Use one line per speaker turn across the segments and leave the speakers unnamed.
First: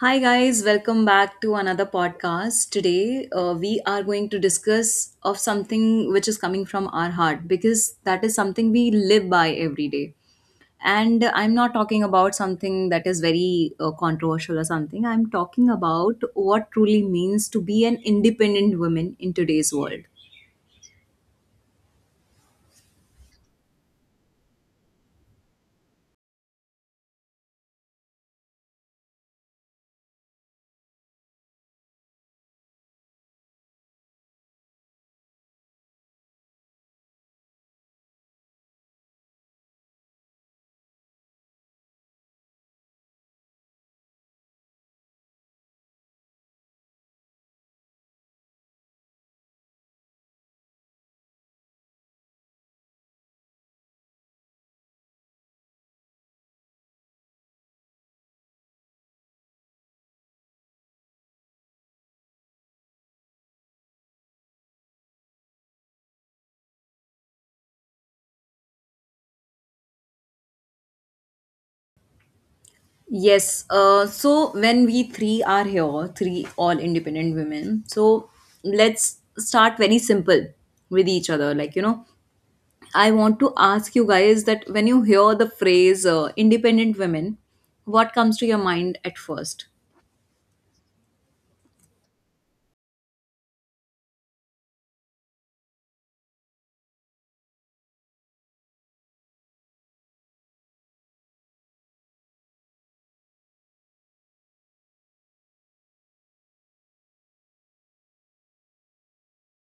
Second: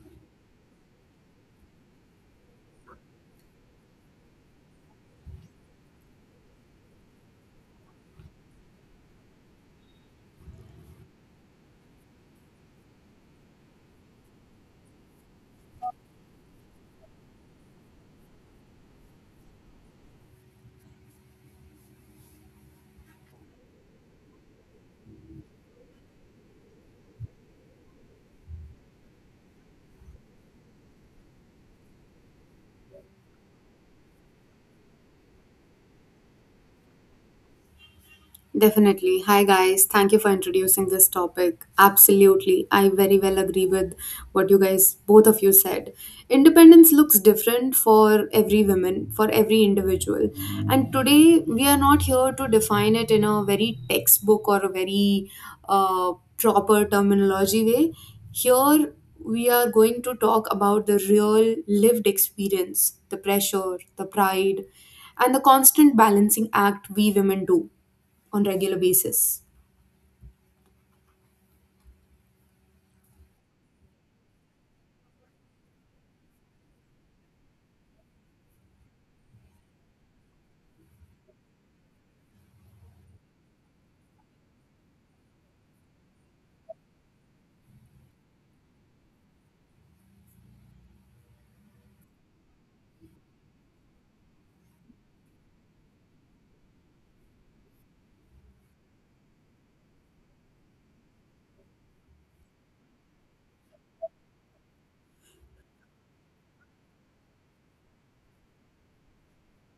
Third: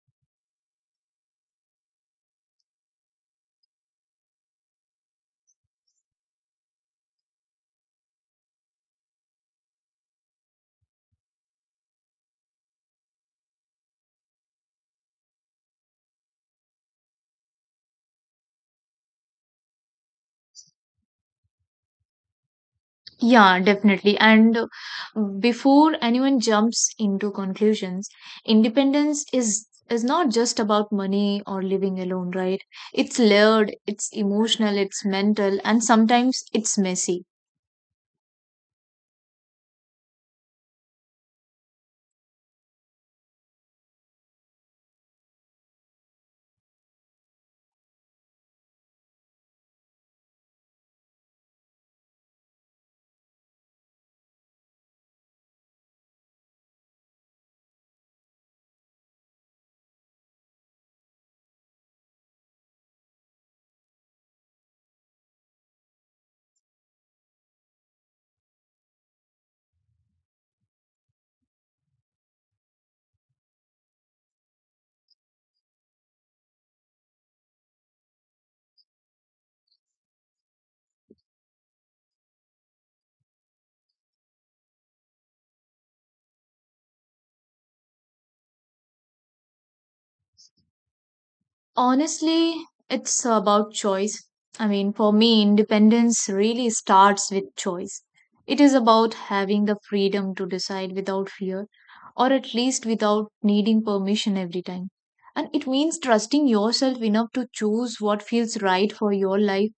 Hi, guys, welcome back to another podcast. Today, we are going to discuss of something which is coming from our heart because that is something we live by every day. And I'm not talking about something that is very controversial or something. I'm talking about what truly means to be an independent woman in today's world.
Yeah, definitely. And Before anyone jumps into conclusions, independence is not just about money or living alone, right? It's layered, it's emotional, it's mental, and sometimes it's messy.
Definitely. Hi, guys. Thank you for introducing this topic. Absolutely. I very well agree with what you guys, both of you said. Independence looks different for every woman, for every individual. And today, we are not here to define it in a very textbook or a very proper terminology way. Here, we are going to talk about the real lived experience, the pressure, the pride, and the constant balancing act we women do on regular basis.
Yes. So when we three are here, three all independent women. So let's start very simple with each other. Like, you know, I want to ask you guys that when you hear the phrase independent women, what comes to your mind at first?
Honestly, it's about choice. I mean, for me, independence really starts with choice. It is about having the freedom to decide without fear, or at least without needing permission every time. And it means trusting yourself enough to choose what feels right for your life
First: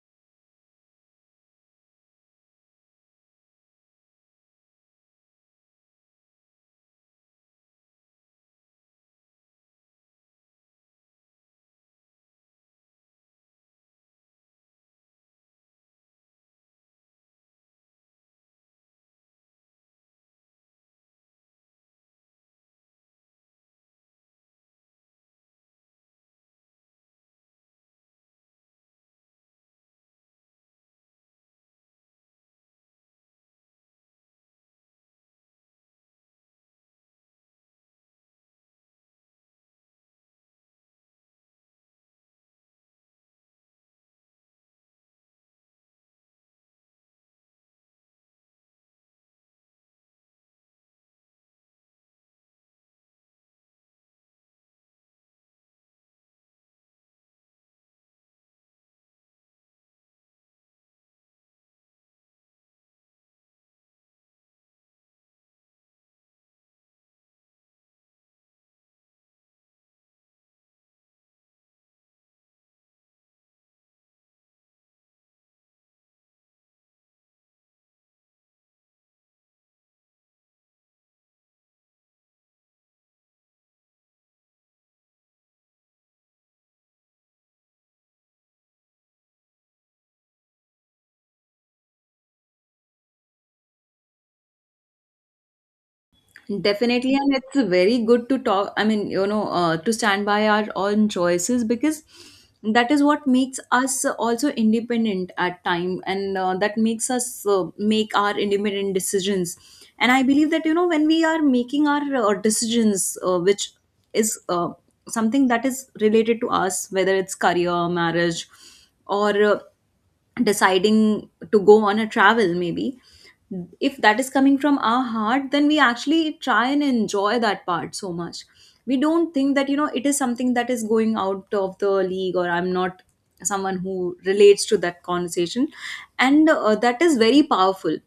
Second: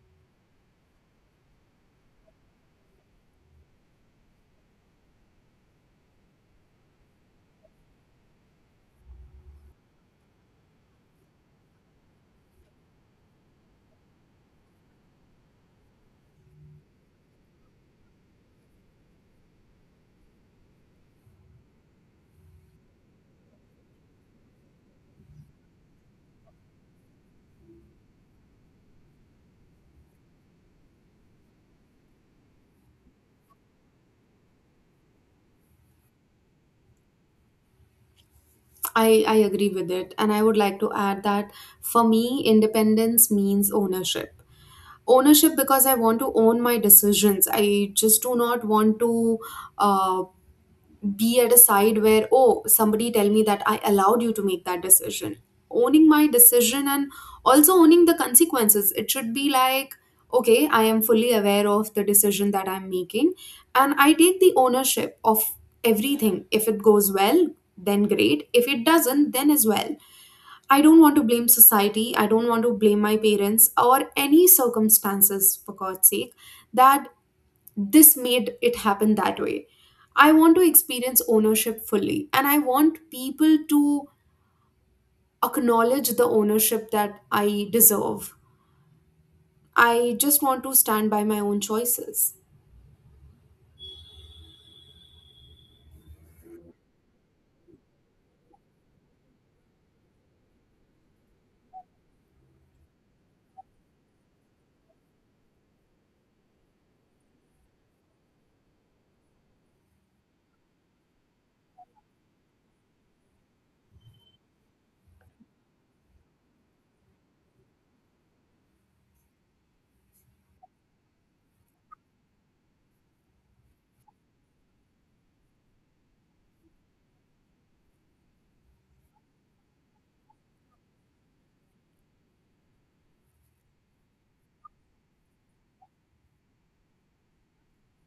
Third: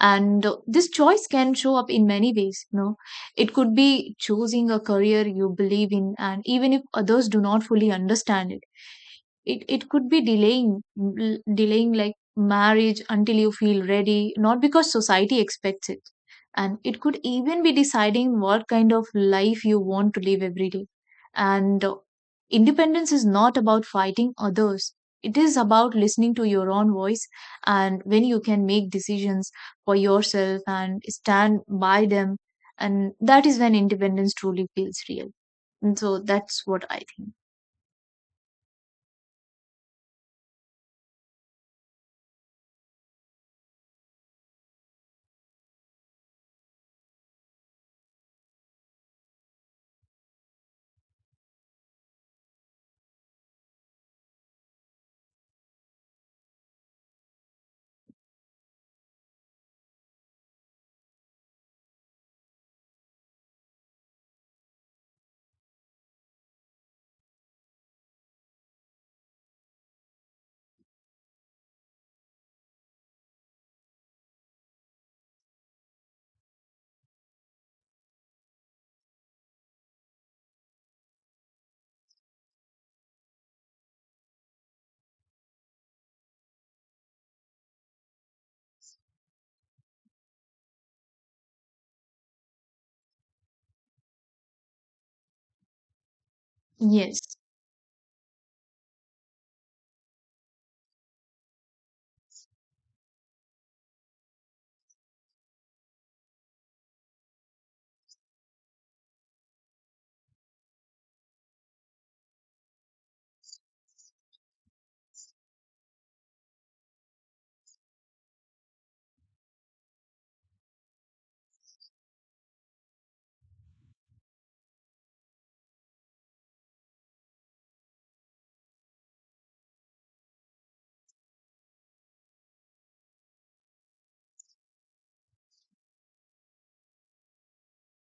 and this choice can show up in many ways, you know. It could be choosing a career you believe in, and even if others do not fully understand it, it could be delaying delaying, like, marriage until you feel ready, not because society expects it. And it could even be deciding what kind of life you want to live every day. And independence is not about fighting others. It is about listening to your own voice. And when you can make decisions for yourself and stand by them, and that is when independence truly feels real. And so that's what I think.
I agree with it. And I would like to add that for me, independence means ownership. Ownership because I want to own my decisions. I just do not want to uh, be at a side where oh somebody tell me that I allowed you to make that decision, owning my decision and also owning the consequences. It should be like okay, I am fully aware of the decision that I'm making and I take the ownership of everything. If it goes well then great, if it doesn't then as well, I don't want to blame society, I don't want to blame my parents or any circumstances for god's sake that this made it happen that way. I want to experience ownership fully, and I want people to acknowledge the ownership that I deserve. I just want to stand by my own choices.
Definitely, and
Yes.
it's very good to talk. I mean, you know, to stand by our own choices because that is what makes us also independent at time, and that makes us make our independent decisions. And I believe that, you know, when we are making our decisions, which is something that is related to us, whether it's career, marriage, or deciding to go on a travel maybe. If that is coming from our heart, then we actually try and enjoy that part so much. We don't think that, you know, it is something that is going out of the league, or I'm not someone who relates to that conversation. And that is very powerful.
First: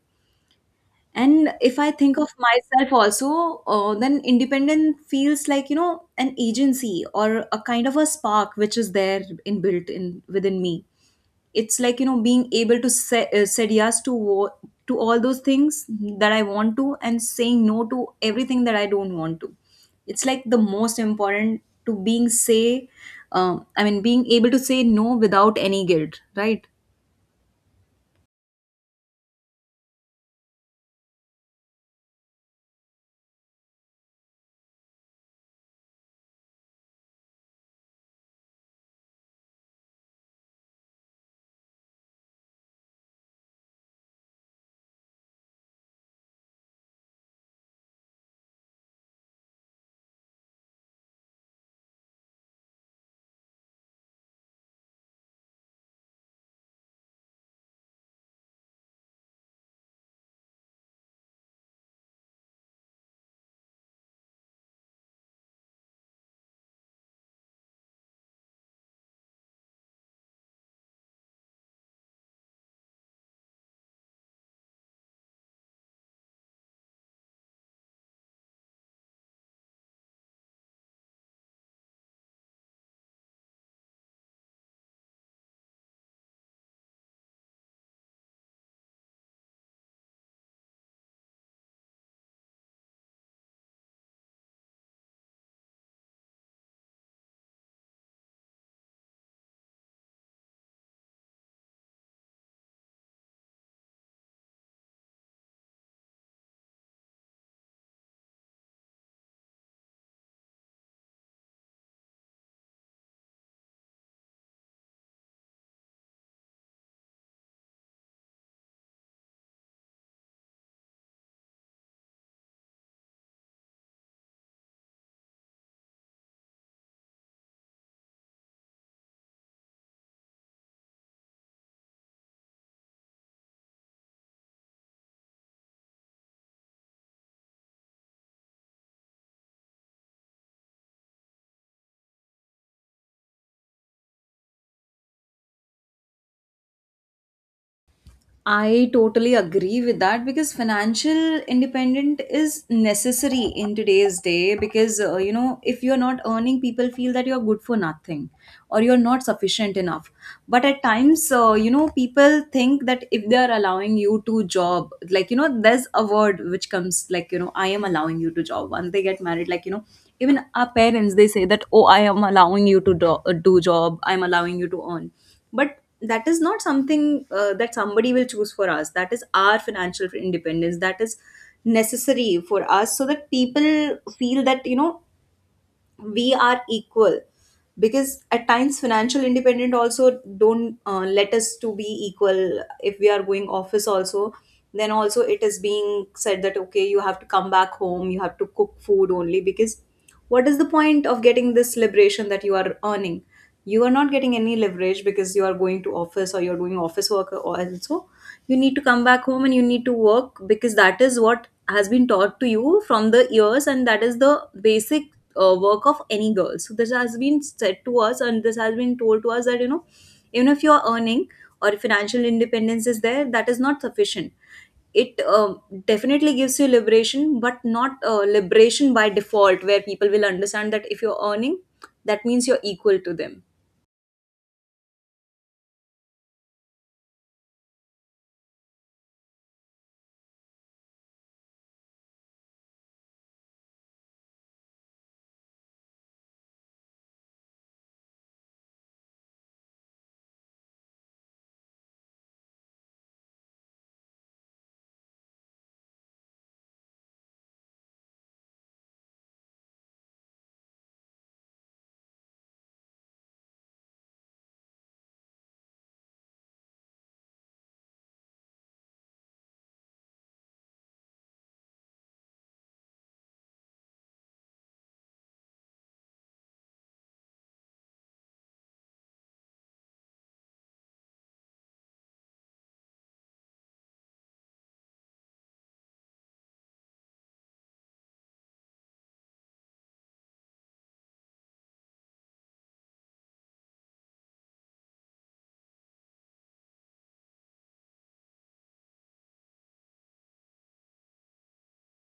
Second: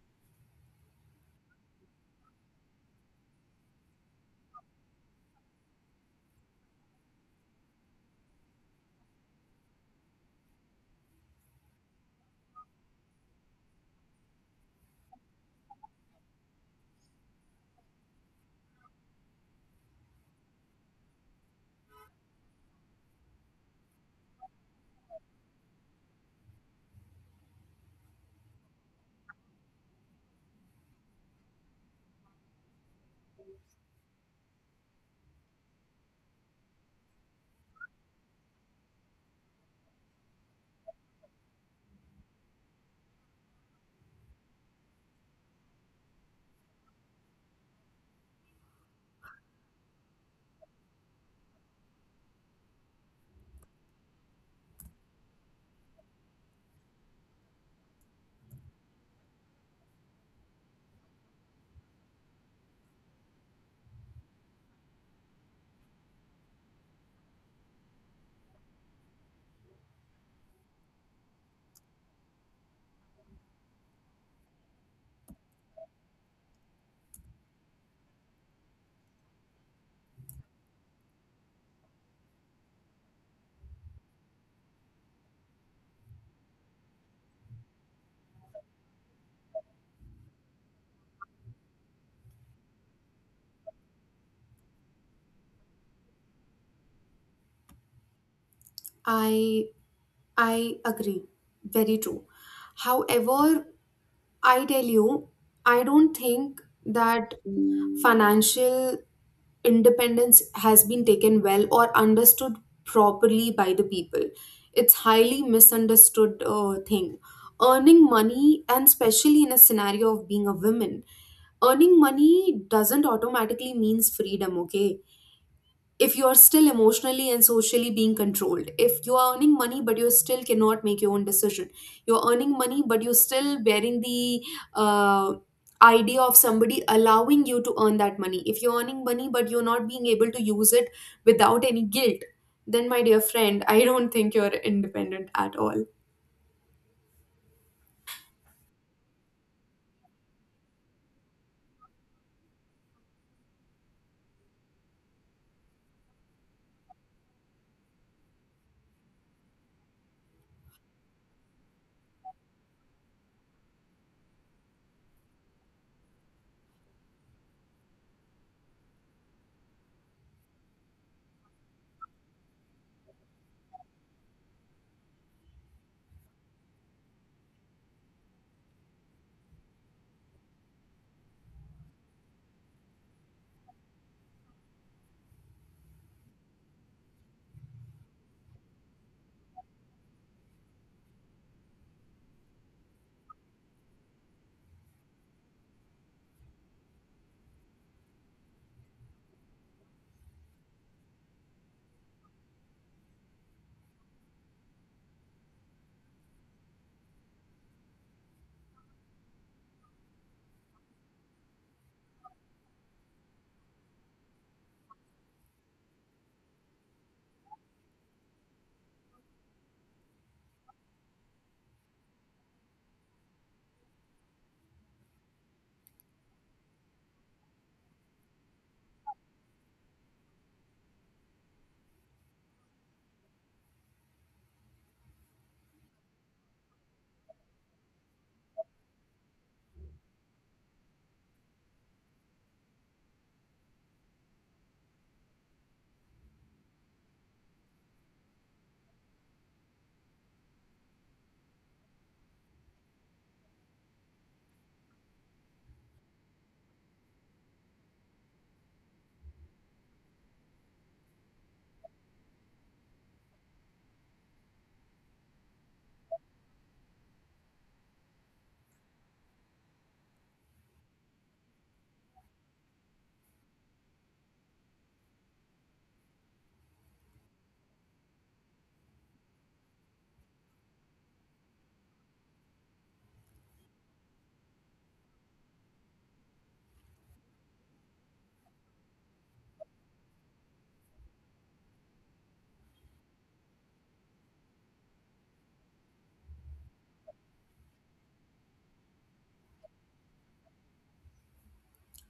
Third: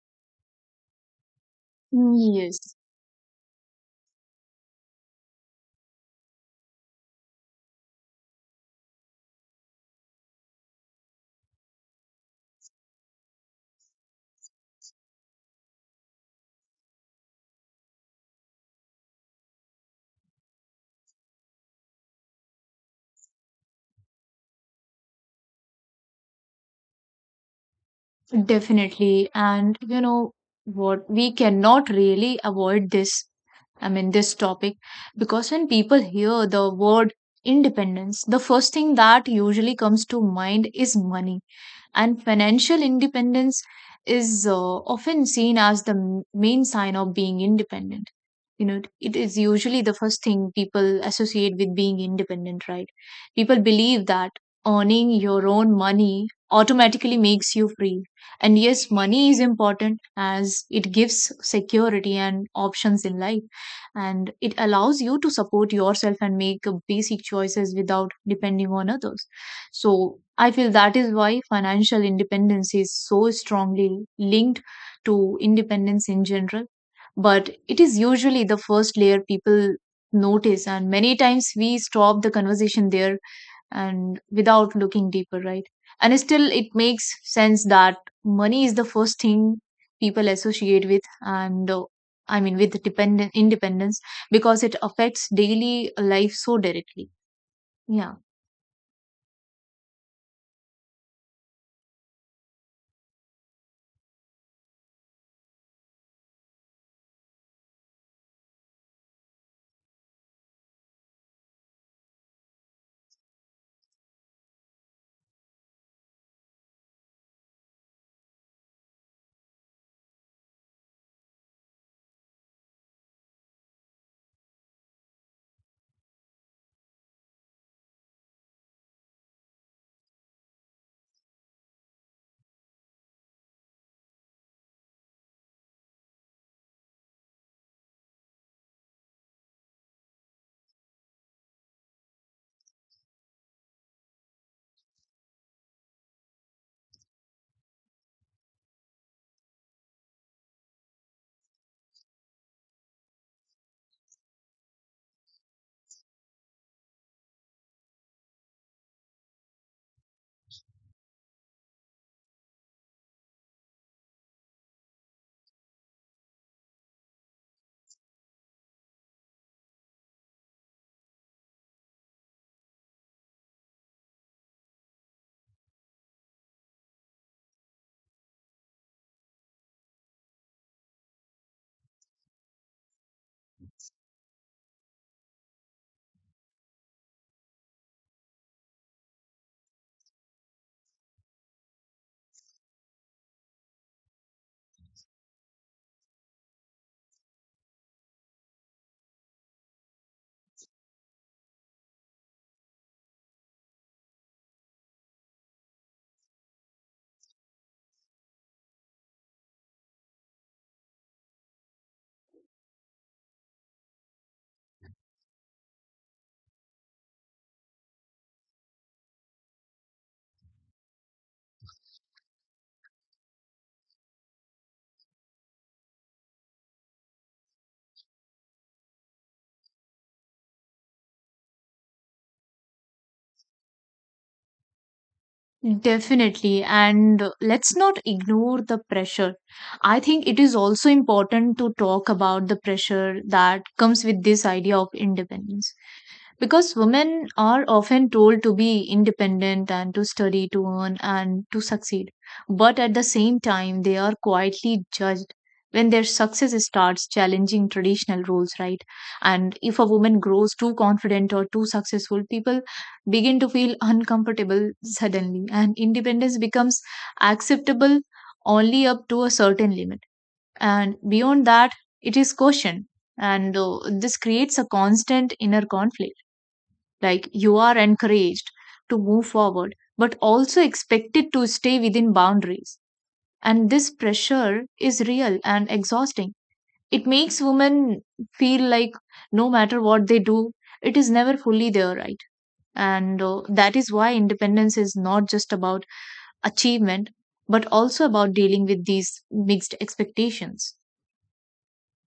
And if I think of
Yes,
myself also, then independent feels like, you know, an agency or a kind of a spark which is there in built in within me. It's like, you know, being able to say, said yes to to all those things that I want to, and saying no to everything that I don't want to. It's like the most important to being say, I mean, being able to say no without any guilt, right?
definitely. And you know what, we cannot really avoid this, I mean this topic, because when people hear the word independence, the first thing that usually comes to mind is money. And financial independence is often seen as the main sign of being independent. You know, it is usually the first thing people associate with being independent, right? People believe that earning your own money automatically makes you free. And yes, money is important, as it gives security and options in life, and it allows you to support yourself and make basic choices without depending on others. So I feel that is why financial independence is so strongly linked to independence in general. But it is usually the first layer people notice, and many times we stop the conversation there and without looking deeper, right? And still, it makes sense that money is the first thing people associate with, and I mean, with dependent independence, because it affects daily life so directly. Yeah.
I I agree. Very true. However, I tell you, I don't think that financial independence has been taken well or understood properly by the people. It's highly misunderstood thing. Earning money, and especially in a scenario of being a woman, earning money doesn't automatically means freedom, okay? If you are still emotionally and socially being controlled, if you are earning money but you still cannot make your own decision, you're earning money but you're still bearing the uh, idea of somebody allowing you to earn that money, if you're earning money but you're not being able to use it without any guilt, then my dear friend, I don't think you're independent at all.
I totally agree with that, because financial independent is necessary in today's day, because you know, if you're not earning, people feel that you're good for nothing or you're not sufficient enough. But at times, you know, people think that if they are allowing you to job, like, you know, there's a word which comes, like, you know, I am allowing you to job once they get married, like, you know, even our parents, they say that, oh, I am allowing you to do, do job, I'm allowing you to earn. But that is not something that somebody will choose for us. That is our financial independence, that is necessary for us, so that people feel that, you know, we are equal. Because at times financial independent also don't let us to be equal. If we are going office also, then also it is being said that, okay, you have to come back home, you have to cook food only. Because what is the point of getting this liberation that you are earning? You are not getting any leverage because you are going to office or you're doing office work. Or also you need to come back home and you need to work, because that is what has been taught to you from the years, and that is the basic work of any girl. So this has been said to us and this has been told to us that, you know, even if you are earning or financial independence is there, that is not sufficient. It definitely gives you liberation, but not liberation by default, where people will understand that if you're earning, that means you're equal to them.
Definitely. And let's not ignore the pressure. I think it is also important to talk about the pressure that comes with this idea of independence. Because women are often told to be independent and to study, to earn, and to succeed. But at the same time, they are quietly judged when their success starts challenging traditional roles, right? And if a woman grows too confident or too successful, people begin to feel uncomfortable suddenly, and independence becomes acceptable only up to a certain limit. And beyond that, it is cautioned. And this creates a constant inner conflict, like you are encouraged to move forward, but also expected to stay within boundaries. And this pressure is real and exhausting. It makes women feel like no matter what they do, it is never fully their right. And that is why independence is not just about achievement, but also about dealing with these mixed expectations.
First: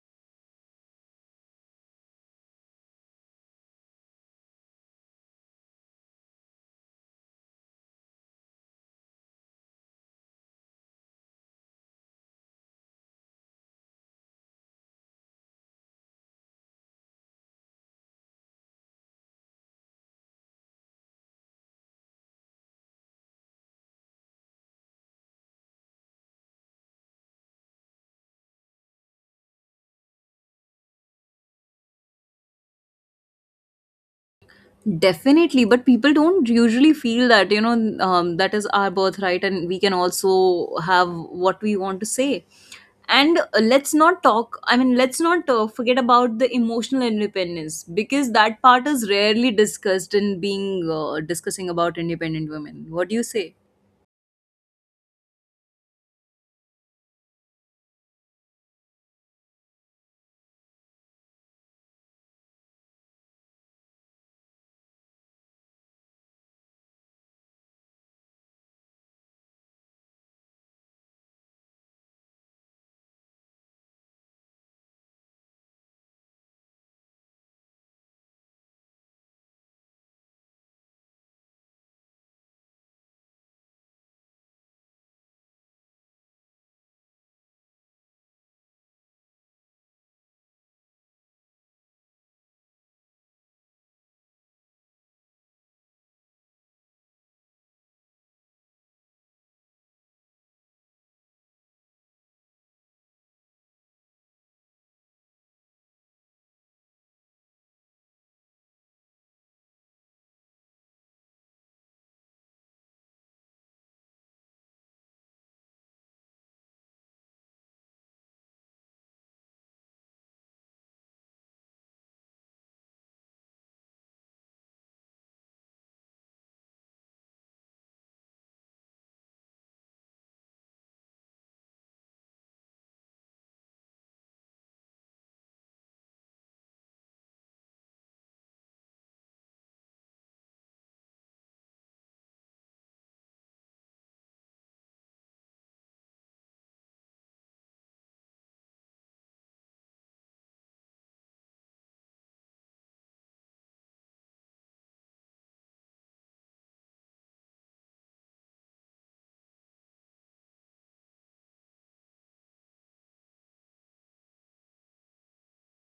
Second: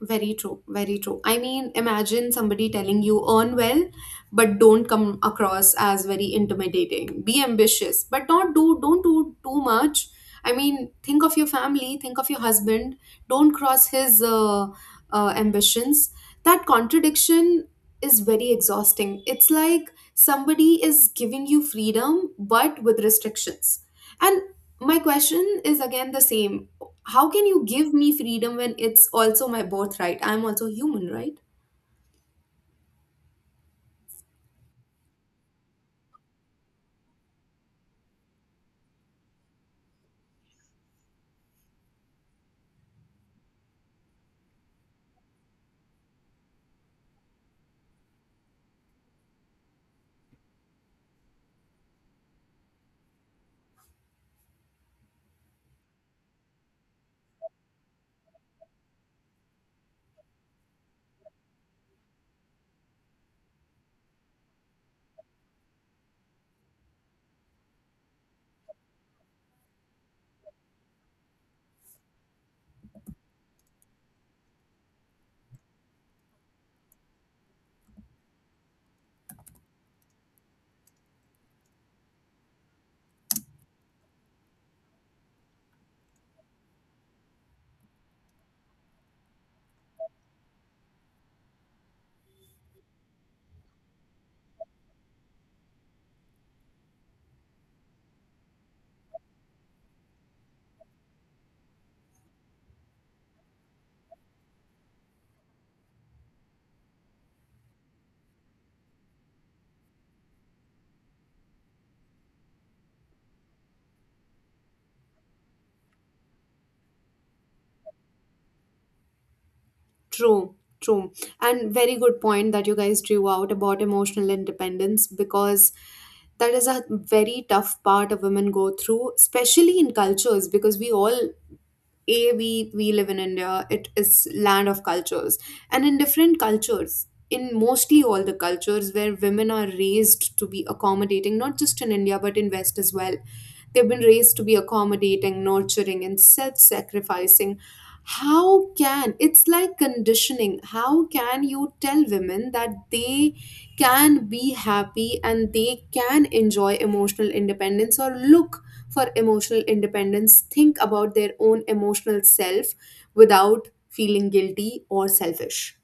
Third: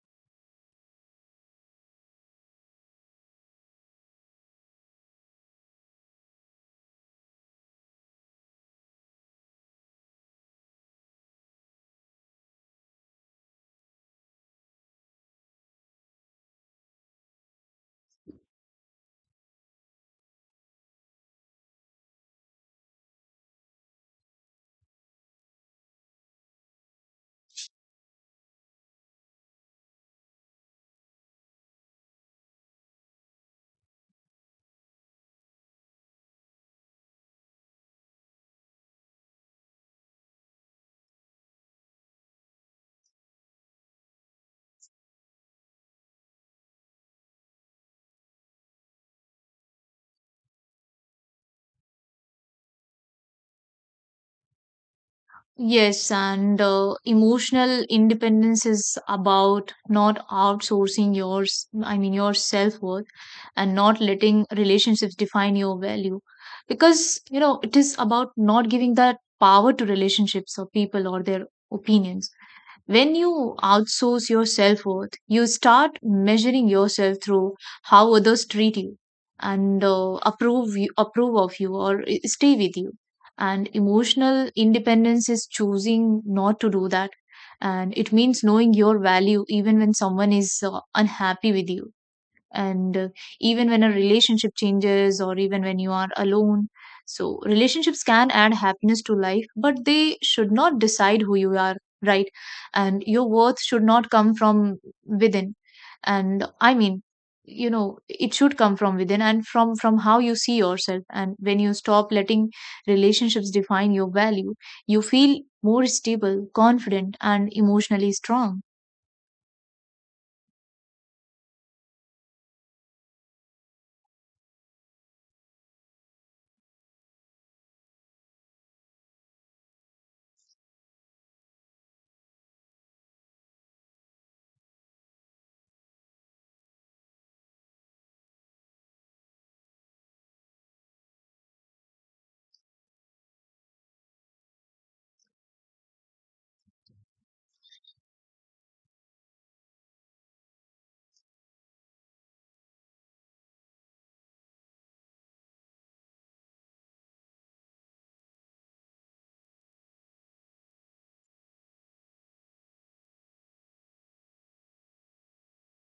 Very true, very true. I mean, imagine somebody telling you earn well, but don't come across as very intimidating. Be ambitious, but don't do too much. I mean, think of your family, think of your husband. Don't cross his ambitions. That contradiction is very exhausting. It's like somebody is giving you freedom, but with restrictions. And my question is again the same, how can you give me freedom when it's also my birthright? I'm also human, right?
Definitely, but people don't usually feel that, you know, that is our birthright and we can also have what we want to say. And let's not talk, I mean, let's not forget about the emotional independence, because that part is rarely discussed in being discussing about independent women. What do you say?
Yes, and emotional independence is about not outsourcing your self-worth and not letting relationships define your value. Because, you know, it is about not giving that power to relationships or people or their opinions. When you outsource your self worth, you start measuring yourself through how others treat you and approve of you or stay with you. And emotional independence is choosing not to do that, and it means knowing your value even when someone is unhappy with you and even when a relationship changes or even when you are alone. So relationships can add happiness to life, but they should not decide who you are, right? And your worth should not come from within, and I mean, you know, it should come from within and from how you see yourself. And when you stop letting relationships define your value, you feel more stable, confident, and emotionally strong.
True, true. And very good point that you guys drew out about emotional independence, because that is a very tough part a women go through, especially in cultures, because we all a we live in India, it is land of cultures. And in different cultures, in mostly all the cultures where women are raised to be accommodating, not just in India but in West as well. They've been raised to be accommodating, nurturing, and self sacrificing. How can, it's like conditioning? How can you tell women that they can be happy and they can enjoy emotional independence or look for emotional independence, think about their own emotional self without feeling guilty or selfish?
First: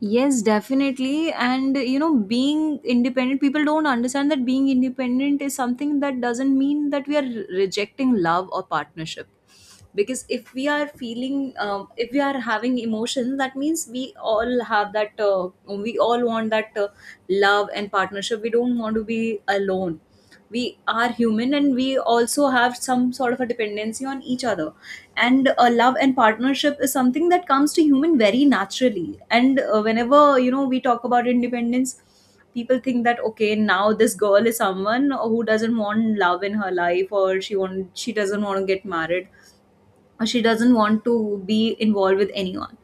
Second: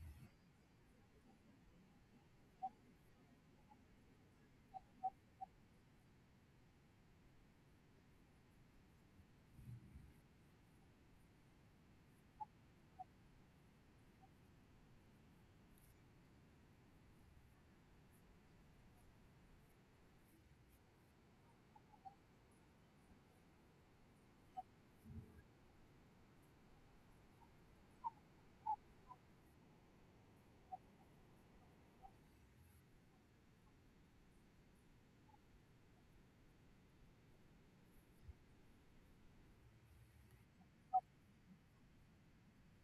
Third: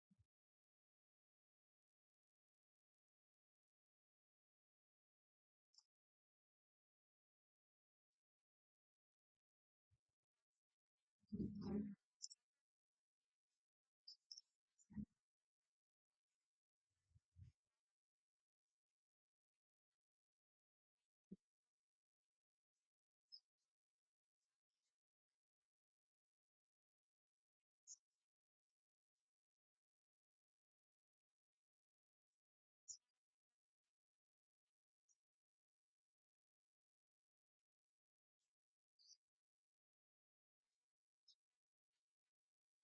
Yes, definitely. And you know, being independent, people don't understand that being independent is something that doesn't mean that we are rejecting love or partnership. Because if we are feeling, if we are having emotions, that means we all have that, we all want that love and partnership. We don't want to be alone. We are human and we also have some sort of a dependency on each other. And a love and partnership is something that comes to human very naturally. And whenever, you know, we talk about independence, people think that, okay, now this girl is someone who doesn't want love in her life, or she doesn't want to get married, or she doesn't want to be involved with anyone.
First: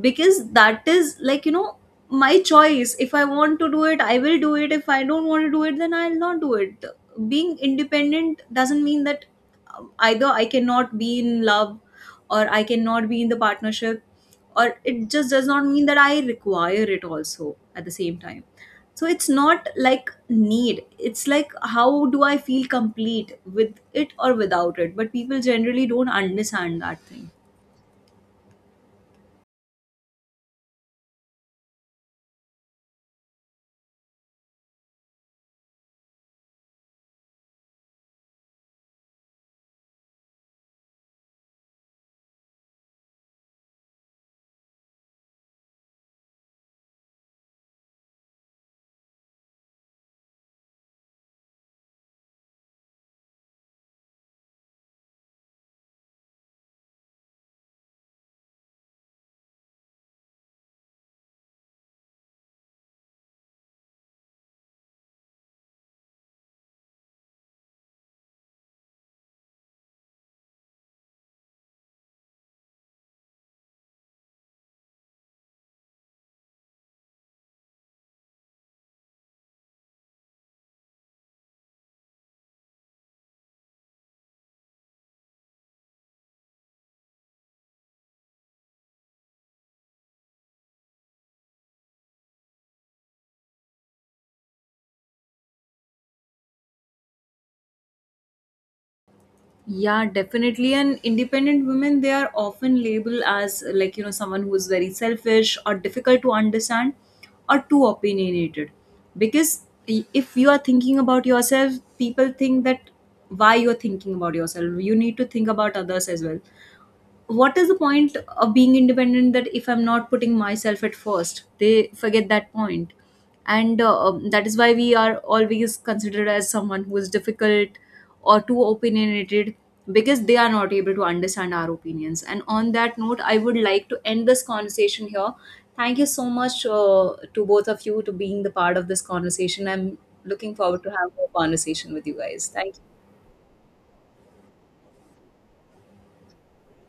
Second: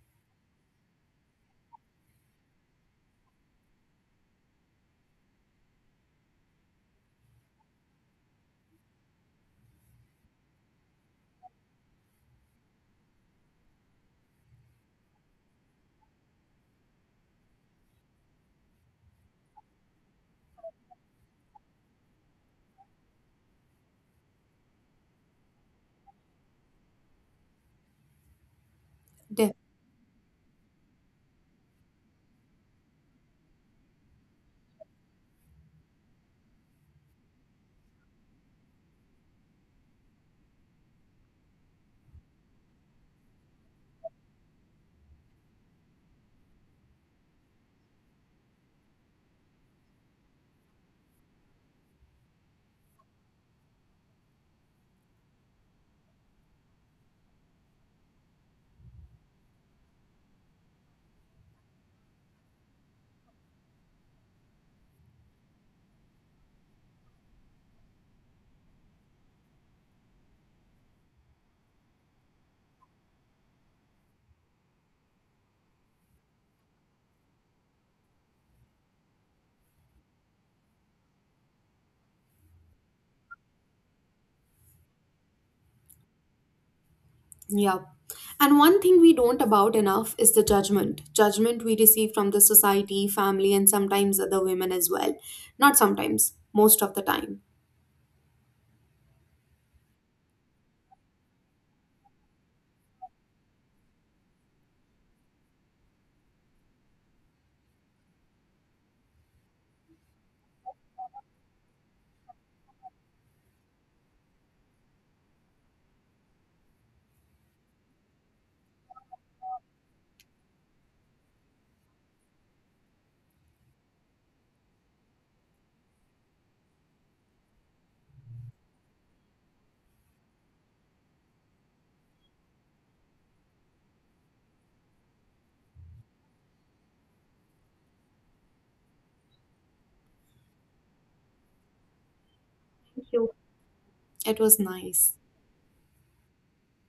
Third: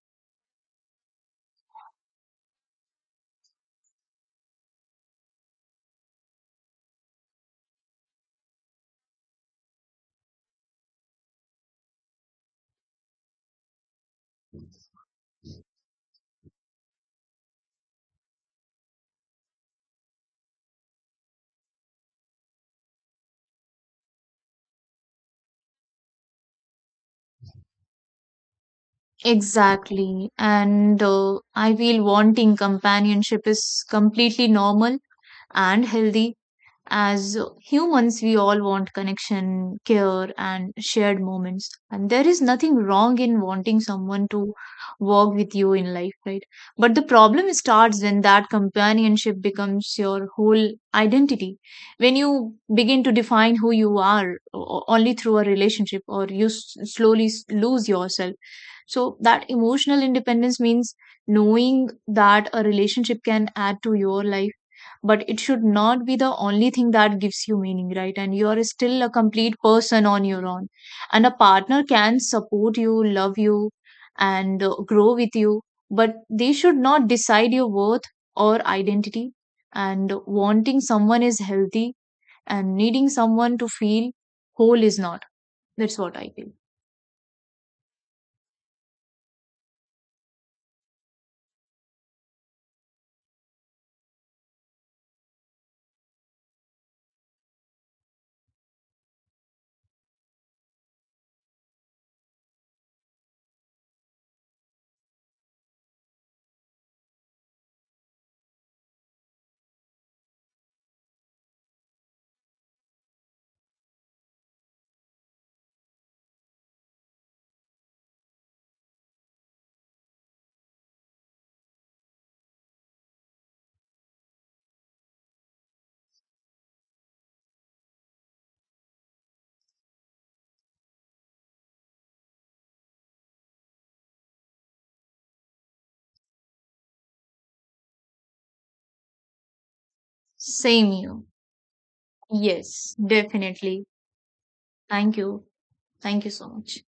Because that is like, you know, my choice. If I want to do it, I will do it. If I don't want to do it, then I'll not do it. Being independent doesn't mean that, either I cannot be in love or I cannot be in the partnership, or it just does not mean that I require it also at the same time. So it's not like need, it's like how do I feel complete with it or without it. But people generally don't understand that thing.
Exactly. And I feel wanting companionship is completely normal and healthy. As humans, we all want connection, care, and shared moments. And there is nothing wrong in wanting someone to walk with you in life, right? But the problem starts when that companionship becomes your whole identity. When you begin to define who you are only through a relationship, or you slowly lose yourself. So, that emotional independence means knowing that a relationship can add to your life, but it should not be the only thing that gives you meaning, right? And you are still a complete person on your own. And a partner can support you, love you, and grow with you, but they should not decide your worth or identity. And wanting someone is healthy, and needing someone to feel whole is not. That's what I feel.
Yeah. And one thing we don't about enough is the judgment. Judgment we receive from the society, family, and sometimes other women as well. Not sometimes, most of the time.
Yeah, definitely. And independent women, they are often labeled as, like, you know, someone who is very selfish or difficult to understand or too opinionated. Because if you are thinking about yourself, people think that why you're thinking about yourself. You need to think about others as well. What is the point of being independent that if I'm not putting myself at first? They forget that point. And that is why we are always considered as someone who is difficult or too opinionated, because they are not able to understand our opinions. And on that note, I would like to end this conversation here. Thank you so much, to both of you, to being the part of this conversation. I'm looking forward
Same
to have
you.
a conversation with you guys. Thank
Yes,
you.
Thank you.
definitely.
It was nice.
Thank you. Thank you so much.